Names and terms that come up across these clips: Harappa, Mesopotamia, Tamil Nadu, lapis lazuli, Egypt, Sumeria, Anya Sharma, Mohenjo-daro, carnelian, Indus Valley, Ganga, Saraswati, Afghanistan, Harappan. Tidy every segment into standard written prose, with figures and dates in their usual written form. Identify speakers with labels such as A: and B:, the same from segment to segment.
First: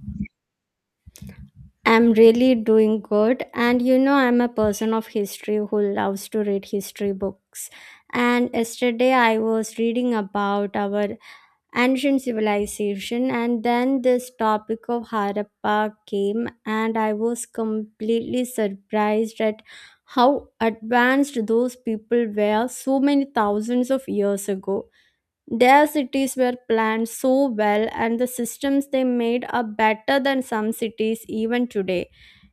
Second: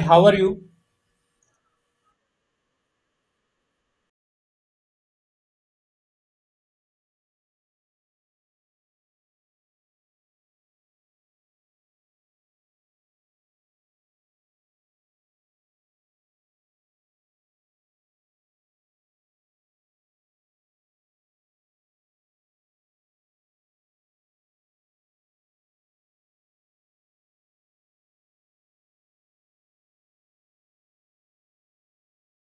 A: How are you?
B: I'm really doing good. And you know, I'm a person of history who loves to read history books. And yesterday I was reading about our ancient civilization, and then this topic of Harappa came, and I was completely surprised at how advanced those people were so many thousands of years ago. Their cities were planned so well, and the systems they made are better than some cities even today.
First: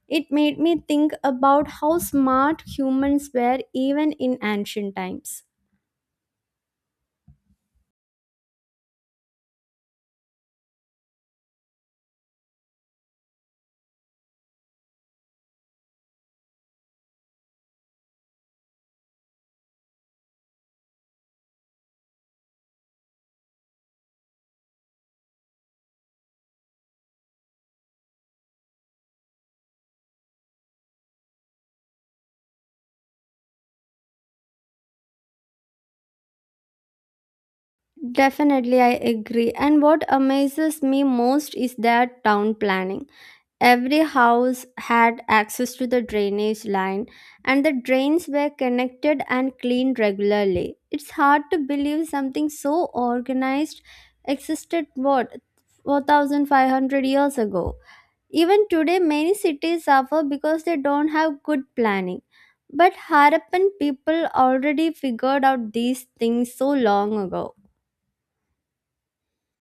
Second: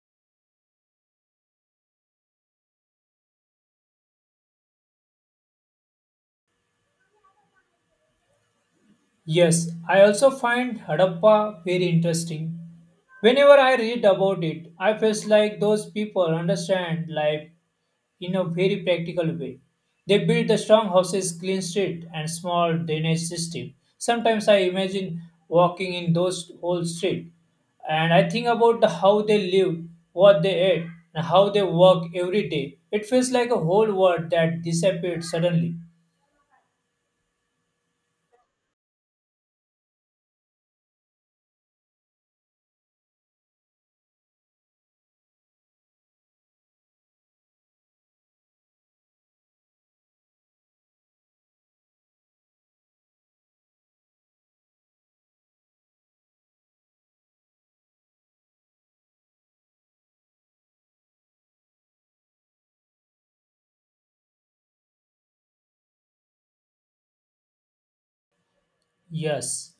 B: It made me think about how smart humans were even in ancient times.
A: Yes, I also find Harappa very interesting. Whenever I read about it, I feel like those people understand life in a very practical way. They build the strong houses, clean street, and small drainage system. Sometimes I imagine walking in those whole street, and I think about the, how they live, what they eat, and how they work every day. It feels like a whole world that disappeared suddenly.
B: Definitely, I agree. And what amazes me most is their town planning. Every house had access to the drainage line, and the drains were connected and cleaned regularly. It's hard to believe something so organized existed, what, 4,500 years ago. Even today, many cities suffer because they don't have good planning. But Harappan people already figured out these things so long ago.
A: Yes.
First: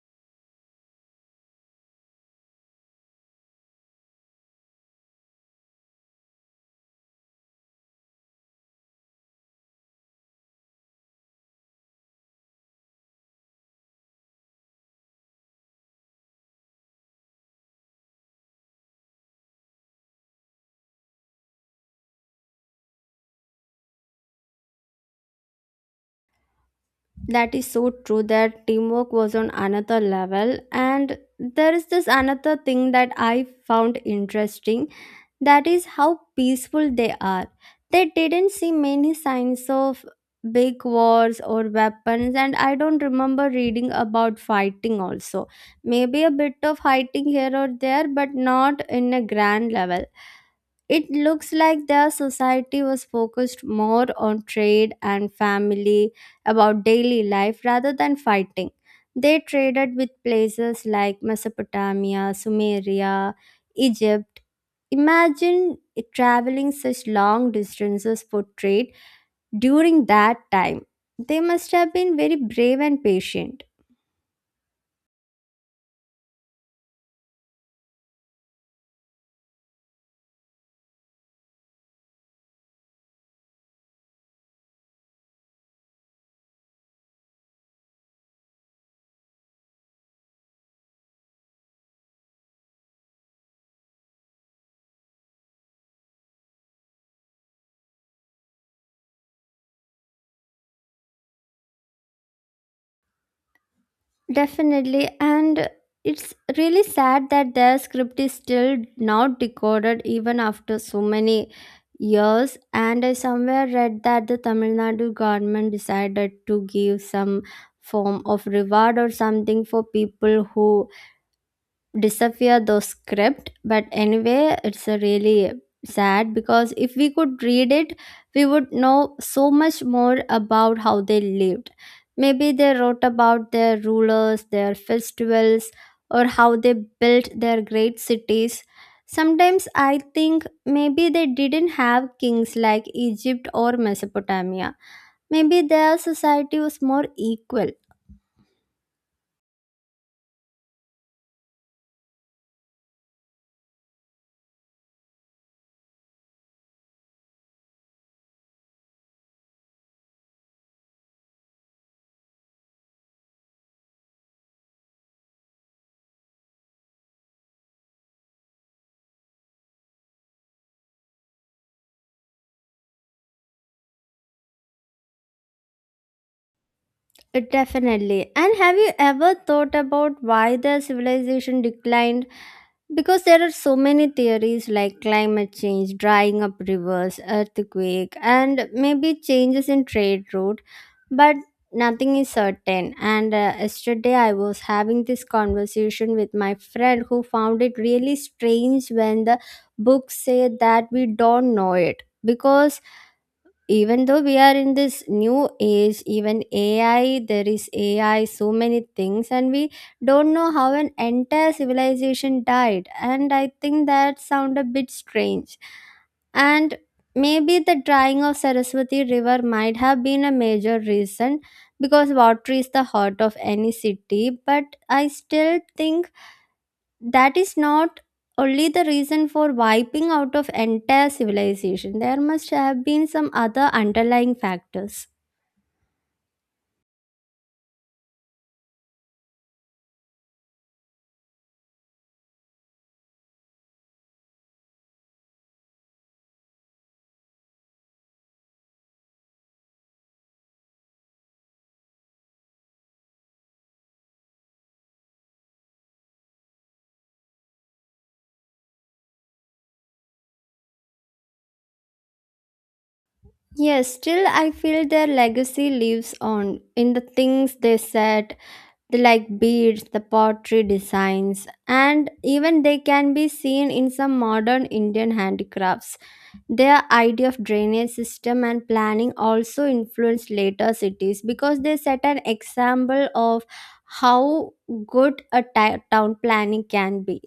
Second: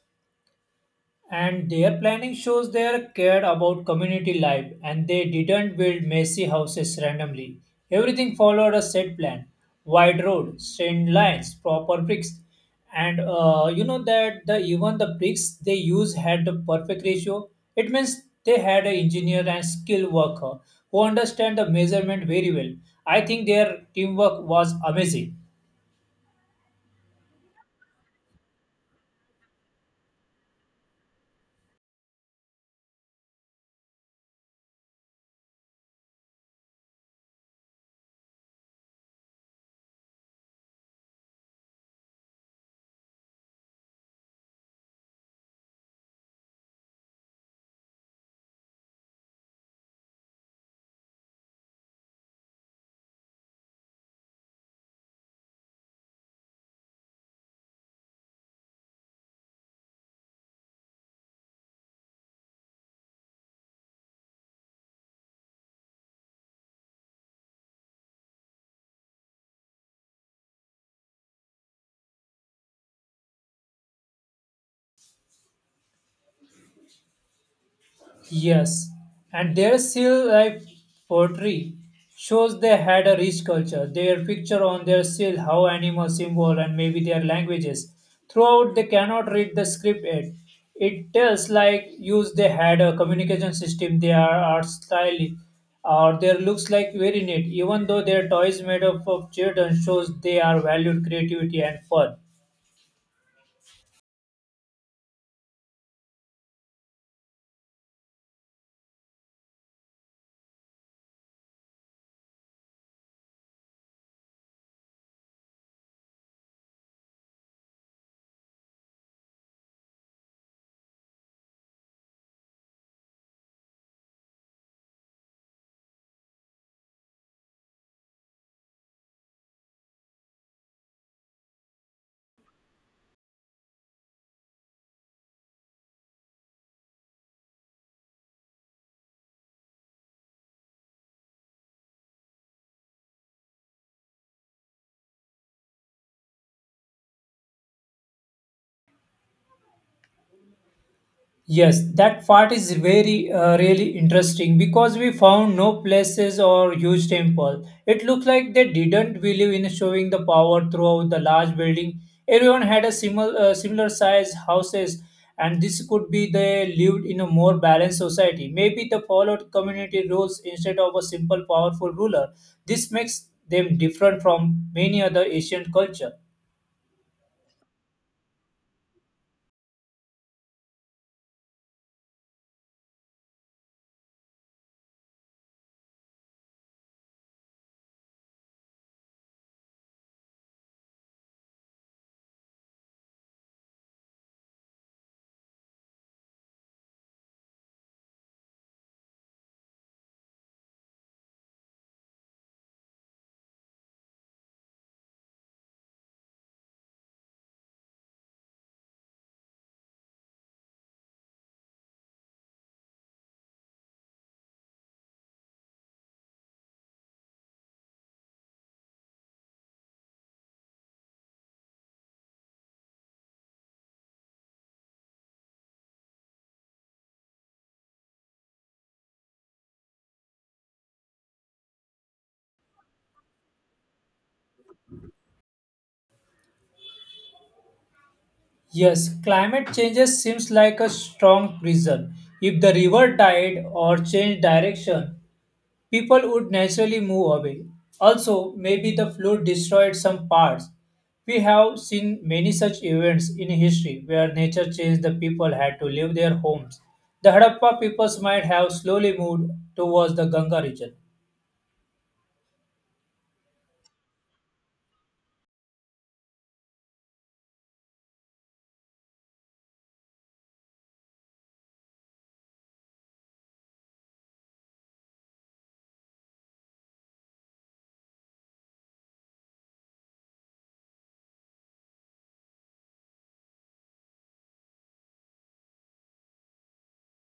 A: And their planning shows they cared about community life, and they didn't build messy houses randomly. Everything followed a set plan, wide road, straight lines, proper bricks. And You know that the even the bricks they use had the perfect ratio. It means they had an engineer and skilled worker who understand the measurement very well. I think their teamwork was amazing.
B: That is so true. Their teamwork was on another level. And there is this another thing that I found interesting. That is how peaceful they are. They didn't see many signs of big wars or weapons, and I don't remember reading about fighting also. Maybe a bit of fighting here or there, but not in a grand level. It looks like their society was focused more on trade and family, about daily life rather than fighting. They traded with places like Mesopotamia, Sumeria, Egypt. Imagine traveling such long distances for trade during that time. They must have been very brave and patient.
A: Yes, and their seal life poetry shows they had a rich culture. Their picture on their seal, how animal symbol and maybe their languages. Throughout they cannot read the script yet. It tells like use they had a communication system. They are art style or their looks like very neat. Even though their toys made up of children shows they are valued creativity and fun.
B: Definitely, and it's really sad that their script is still not decoded even after so many years. And I somewhere read that the Tamil Nadu government decided to give some form of reward or something for people who disappear those script, but anyway, it's a really sad because if we could read it, we would know so much more about how they lived. Maybe they wrote about their rulers, their festivals, or how they built their great cities. Sometimes I think maybe they didn't have kings like Egypt or Mesopotamia. Maybe their society was more equal.
A: Yes, that part is very really interesting because we found no places or huge temple. It looked like they didn't believe in showing the power throughout the large building. Everyone had a similar size houses, and this could be they lived in a more balanced society. Maybe they followed community rules instead of a simple powerful ruler. This makes them different from many other Asian culture.
B: Definitely. And have you ever thought about why the civilization declined? Because there are so many theories like climate change, drying up rivers, earthquake, and maybe changes in trade route, but nothing is certain. And yesterday I was having this conversation with my friend who found it really strange when the books say that we don't know it, because even though we are in this new age, even AI, there is AI so many things, and we don't know how an entire civilization died. And I think that sound a bit strange. And maybe the drying of Saraswati river might have been a major reason, because water is the heart of any city. But I still think that is not only the reason for wiping out of entire civilization. There must have been some other underlying factors.
A: Yes, climate changes seems like a strong reason. If the river died or changed direction, people would naturally move away. Also, maybe the flood destroyed some parts. We have seen many such events in history where nature changed the people had to leave their homes. The Harappa peoples might have slowly moved towards the Ganga region.
B: Yes, still I feel their legacy lives on in the things they said, the like beads, the pottery designs, and even they can be seen in some modern Indian handicrafts. Their idea of drainage system and planning also influenced later cities because they set an example of how good a town planning can be.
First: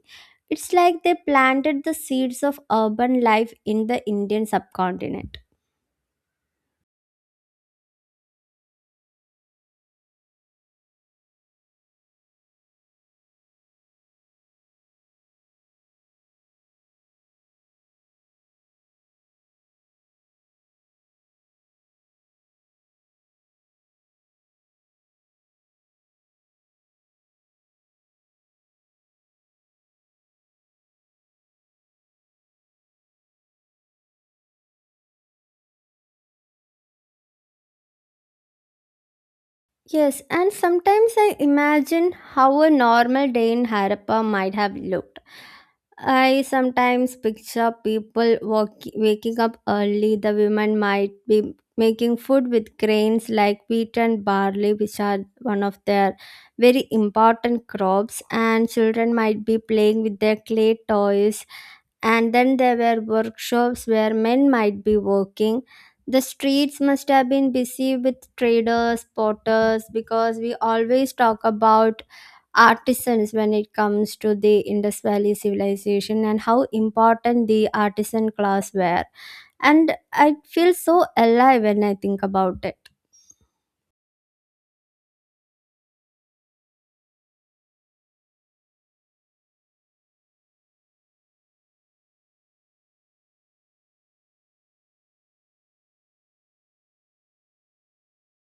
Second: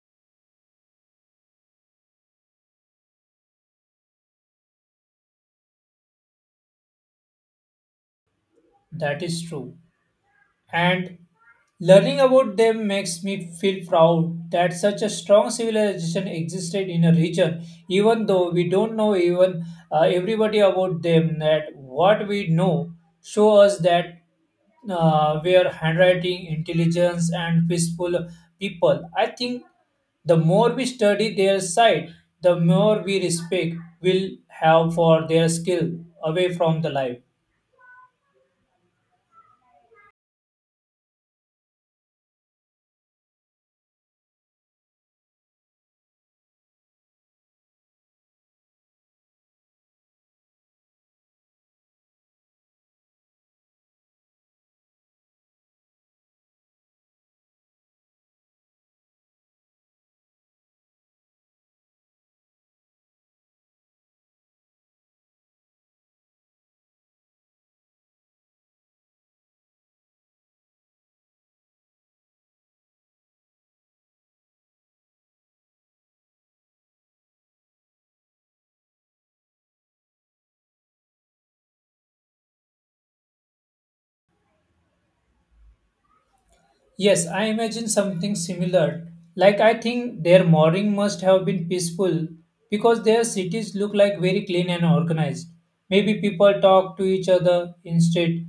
B: It's like they planted the seeds of urban life in the Indian subcontinent.
A: That is true. And learning about them makes me feel proud that such a strong civilization existed in a region, even though we don't know even everybody about them. That what we know show us that where handwriting intelligence and peaceful people, I think the more we study their side, the more we respect will have for their skill away from the life.
B: Yes, and sometimes I imagine how a normal day in Harappa might have looked. I sometimes picture people waking up early. The women might be making food with grains like wheat and barley, which are one of their very important crops, and children might be playing with their clay toys. And then there were workshops where men might be working. The streets must have been busy with traders, potters, because we always talk about artisans when it comes to the Indus Valley civilization and how important the artisan class were. And I feel so alive when I think about it.
A: Yes, I imagine something similar. Like I think their morning must have been peaceful because their cities look like very clean and organized. Maybe people talk to each other instead.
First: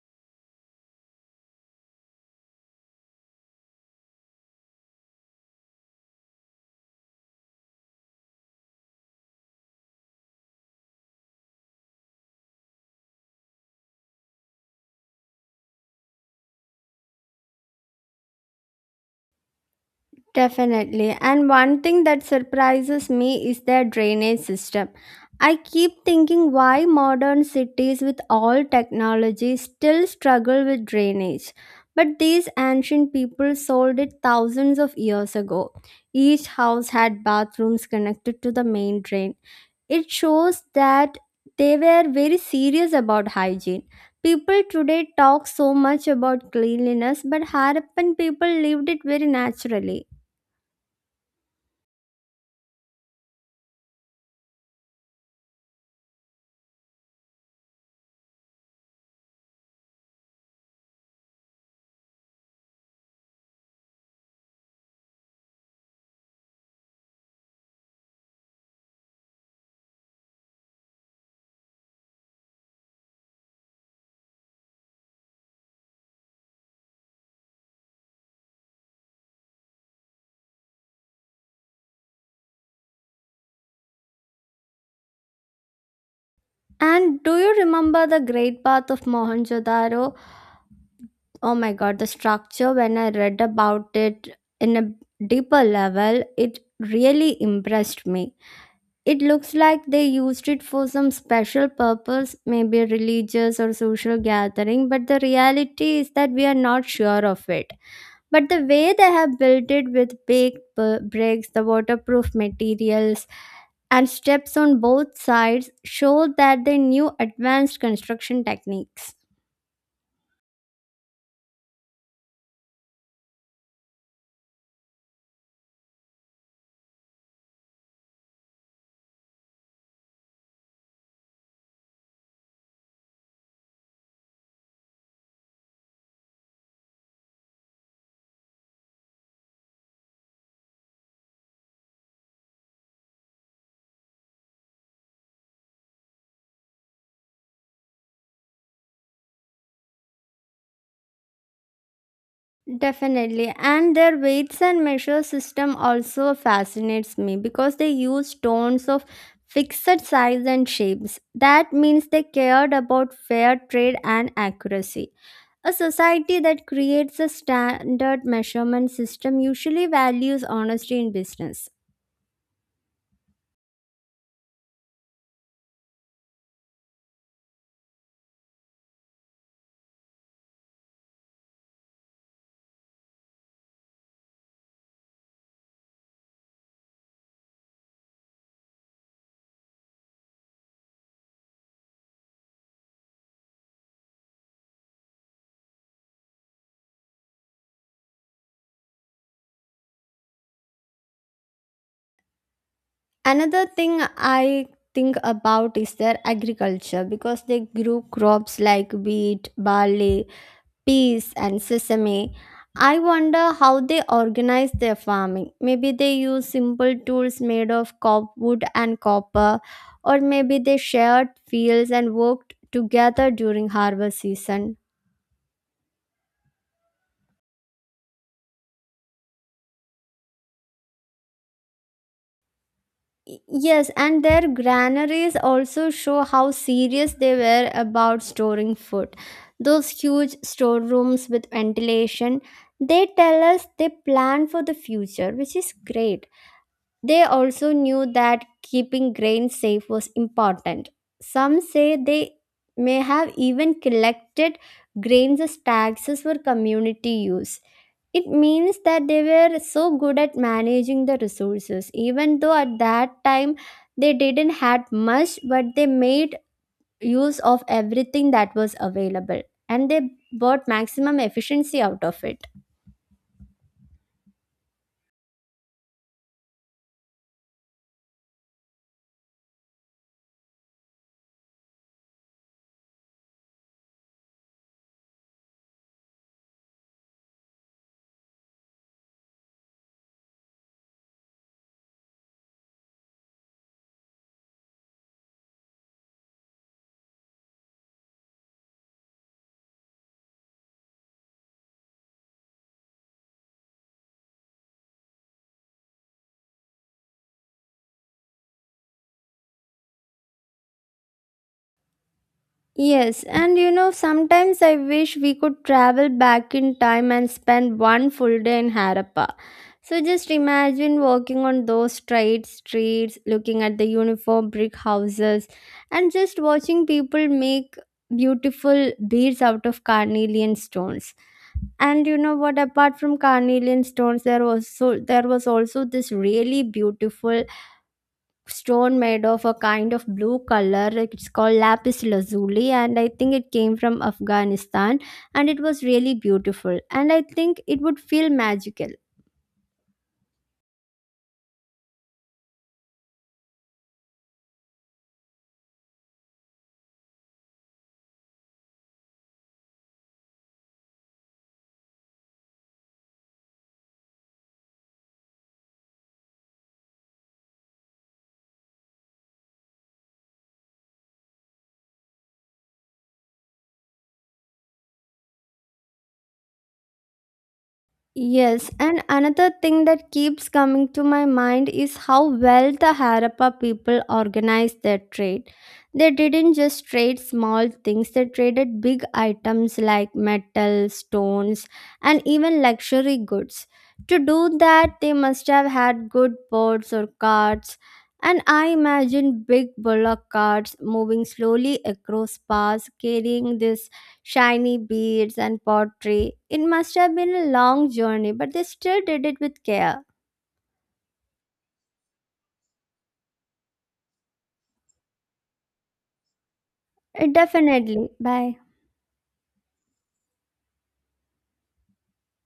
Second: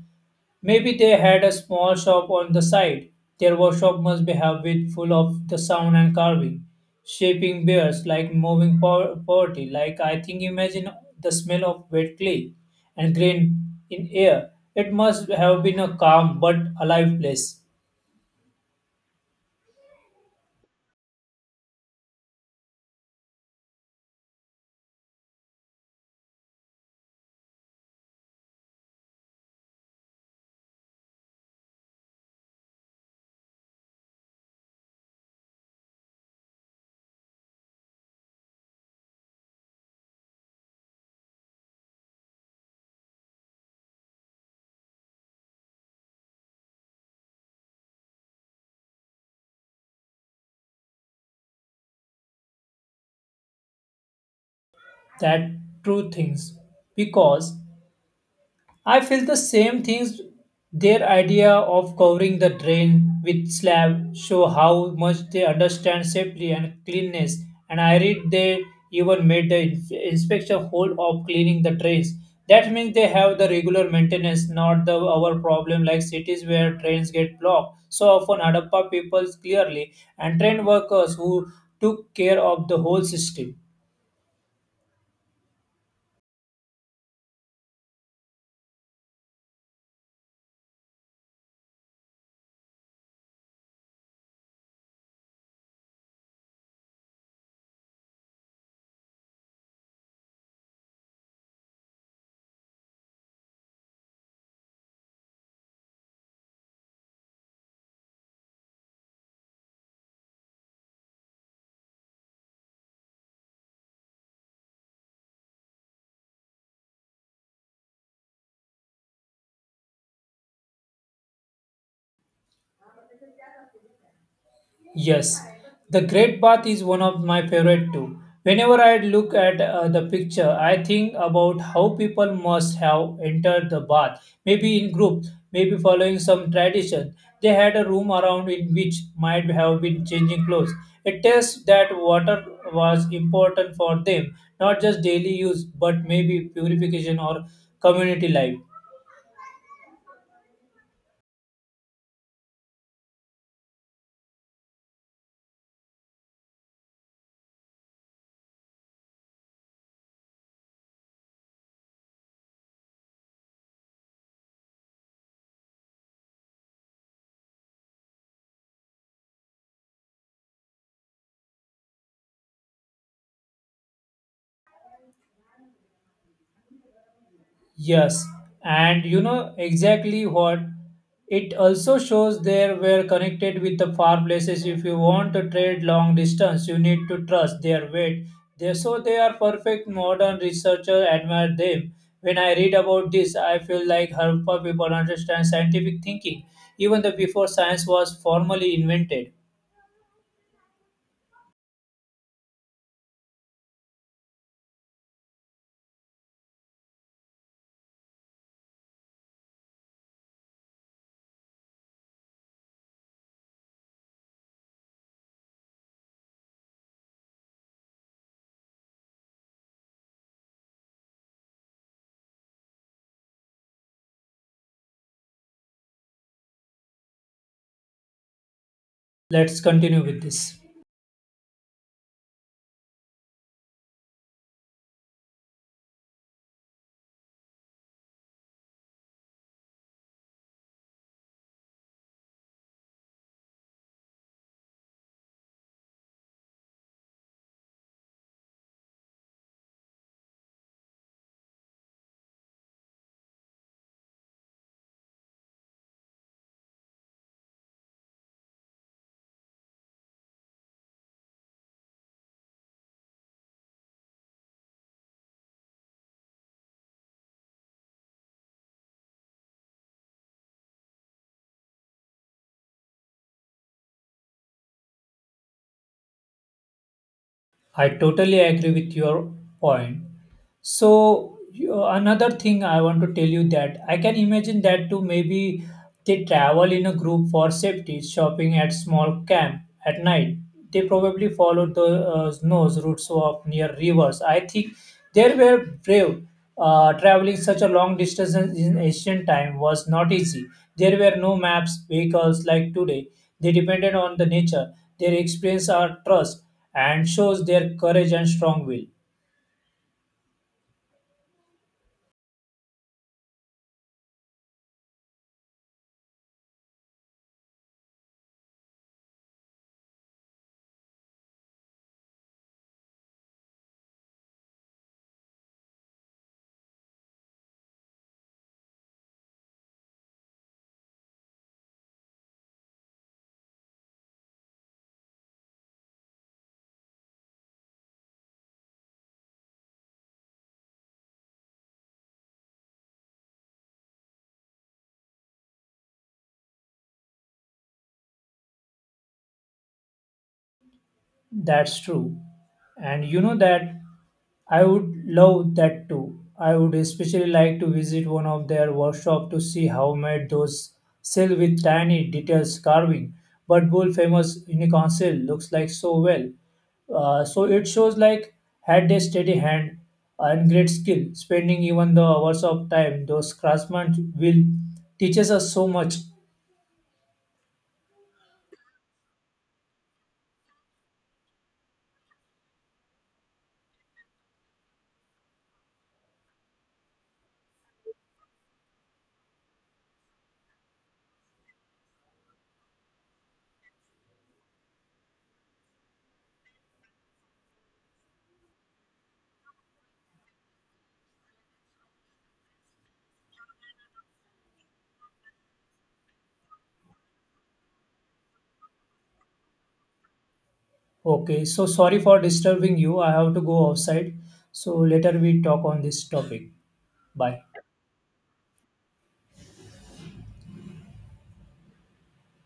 A: Maybe they had a small shop on the side. Their workshop must be have it full of the sound and carving, shaping bears like poverty. Like I think imagine the smell of wet clay and grain in air. It must have been a calm but alive place.
B: Definitely. And one thing that surprises me is their drainage system. I keep thinking why modern cities with all technology still struggle with drainage. But these ancient people solved it thousands of years ago. Each house had bathrooms connected to the main drain. It shows that they were very serious about hygiene. People today talk so much about cleanliness, but Harappan people lived it very naturally.
A: That true things because I feel the same things. Their idea of covering the drain with slab show how much they understand safety and cleanness, and I read they even made the inspection whole of cleaning the drains. That means they have the regular maintenance, not the our problem like cities where trains get blocked. So often Hadappa people clearly and train workers who took care of the whole system.
B: And do you remember the Great Bath of Mohenjo-daro? Oh my god, the structure when I read about it in a deeper level, it really impressed me. It looks like they used it for some special purpose, maybe religious or social gathering, but the reality is that we are not sure of it. But the way they have built it with baked bricks, the waterproof materials, and steps on both sides show that they knew advanced construction techniques.
A: Yes, the Great Bath is one of my favorite too. Whenever I look at the picture, I think about how people must have entered the bath, maybe in groups, maybe following some tradition. They had a room around in which might have been changing clothes. It tells that water was important for them, not just daily use, but maybe purification or community life.
B: Definitely. And their weights and measure system also fascinates me because they use stones of fixed size and shapes. That means they cared about fair trade and accuracy. A society that creates a standard measurement system usually values honesty in business.
A: Yes, and you know exactly what? It also shows they were connected with the far places. If you want to trade long distance, you need to trust their weight. They, so they are perfect modern researchers admire them. When I read about this, I feel like Harappa people understand scientific thinking, even though before science was formally invented.
B: Another thing I think about is their agriculture because they grew crops like wheat, barley, peas and sesame. I wonder how they organize their farming. Maybe they use simple tools made of wood and copper, or maybe they shared fields and worked together during harvest season.
A: Let's continue with this.
B: Y- Yes, and their granaries also show how serious they were about storing food. Those huge storerooms with ventilation, they tell us they plan for the future, which is great. They also knew that keeping grains safe was important. Some say they may have even collected grains as taxes for community use. It means that they were so good at managing the resources, even though at that time they didn't had much, but they made use of everything that was available, and they brought maximum efficiency out of it.
A: I totally agree with your point. So another thing I want to tell you that I can imagine that too. Maybe they travel in a group for safety, shopping at small camp at night. They probably followed the nose routes of near rivers. I think they were brave. Traveling such a long distance in ancient time was not easy. There were no maps, vehicles like today. They depended on the nature. Their experience are trust and shows their courage and strong will.
B: Yes, and you know, sometimes I wish we could travel back in time and spend one full day in Harappa. So just imagine walking on those straight streets, looking at the uniform brick houses, and just watching people make beautiful beads out of carnelian stones. And you know what? Apart from carnelian stones, there was also this really beautiful stone made of a kind of blue color. It's called lapis lazuli, and I think it came from Afghanistan. And it was really beautiful, and I think it would feel magical.
A: That's true. And you know that I would love that too. I would especially like to visit one of their workshop to see how made those sail with tiny details carving. But bull famous unicorn sail looks like so well. So it shows like had a steady hand and great skill, spending even the hours of time those craftsmen will teaches us so much.
B: Yes, and another thing that keeps coming to my mind is how well the Harappa people organized their trade. They didn't just trade small things, they traded big items like metal, stones, and even luxury goods. To do that, they must have had good boats or carts. And I imagine big bullock carts moving slowly across paths, carrying this shiny beads and pottery. It must have been a long journey, but they still did it with care.
A: Okay, so sorry for disturbing you. I have to go outside. So later we talk on this topic.
B: It
A: Bye.
B: definitely. Bye.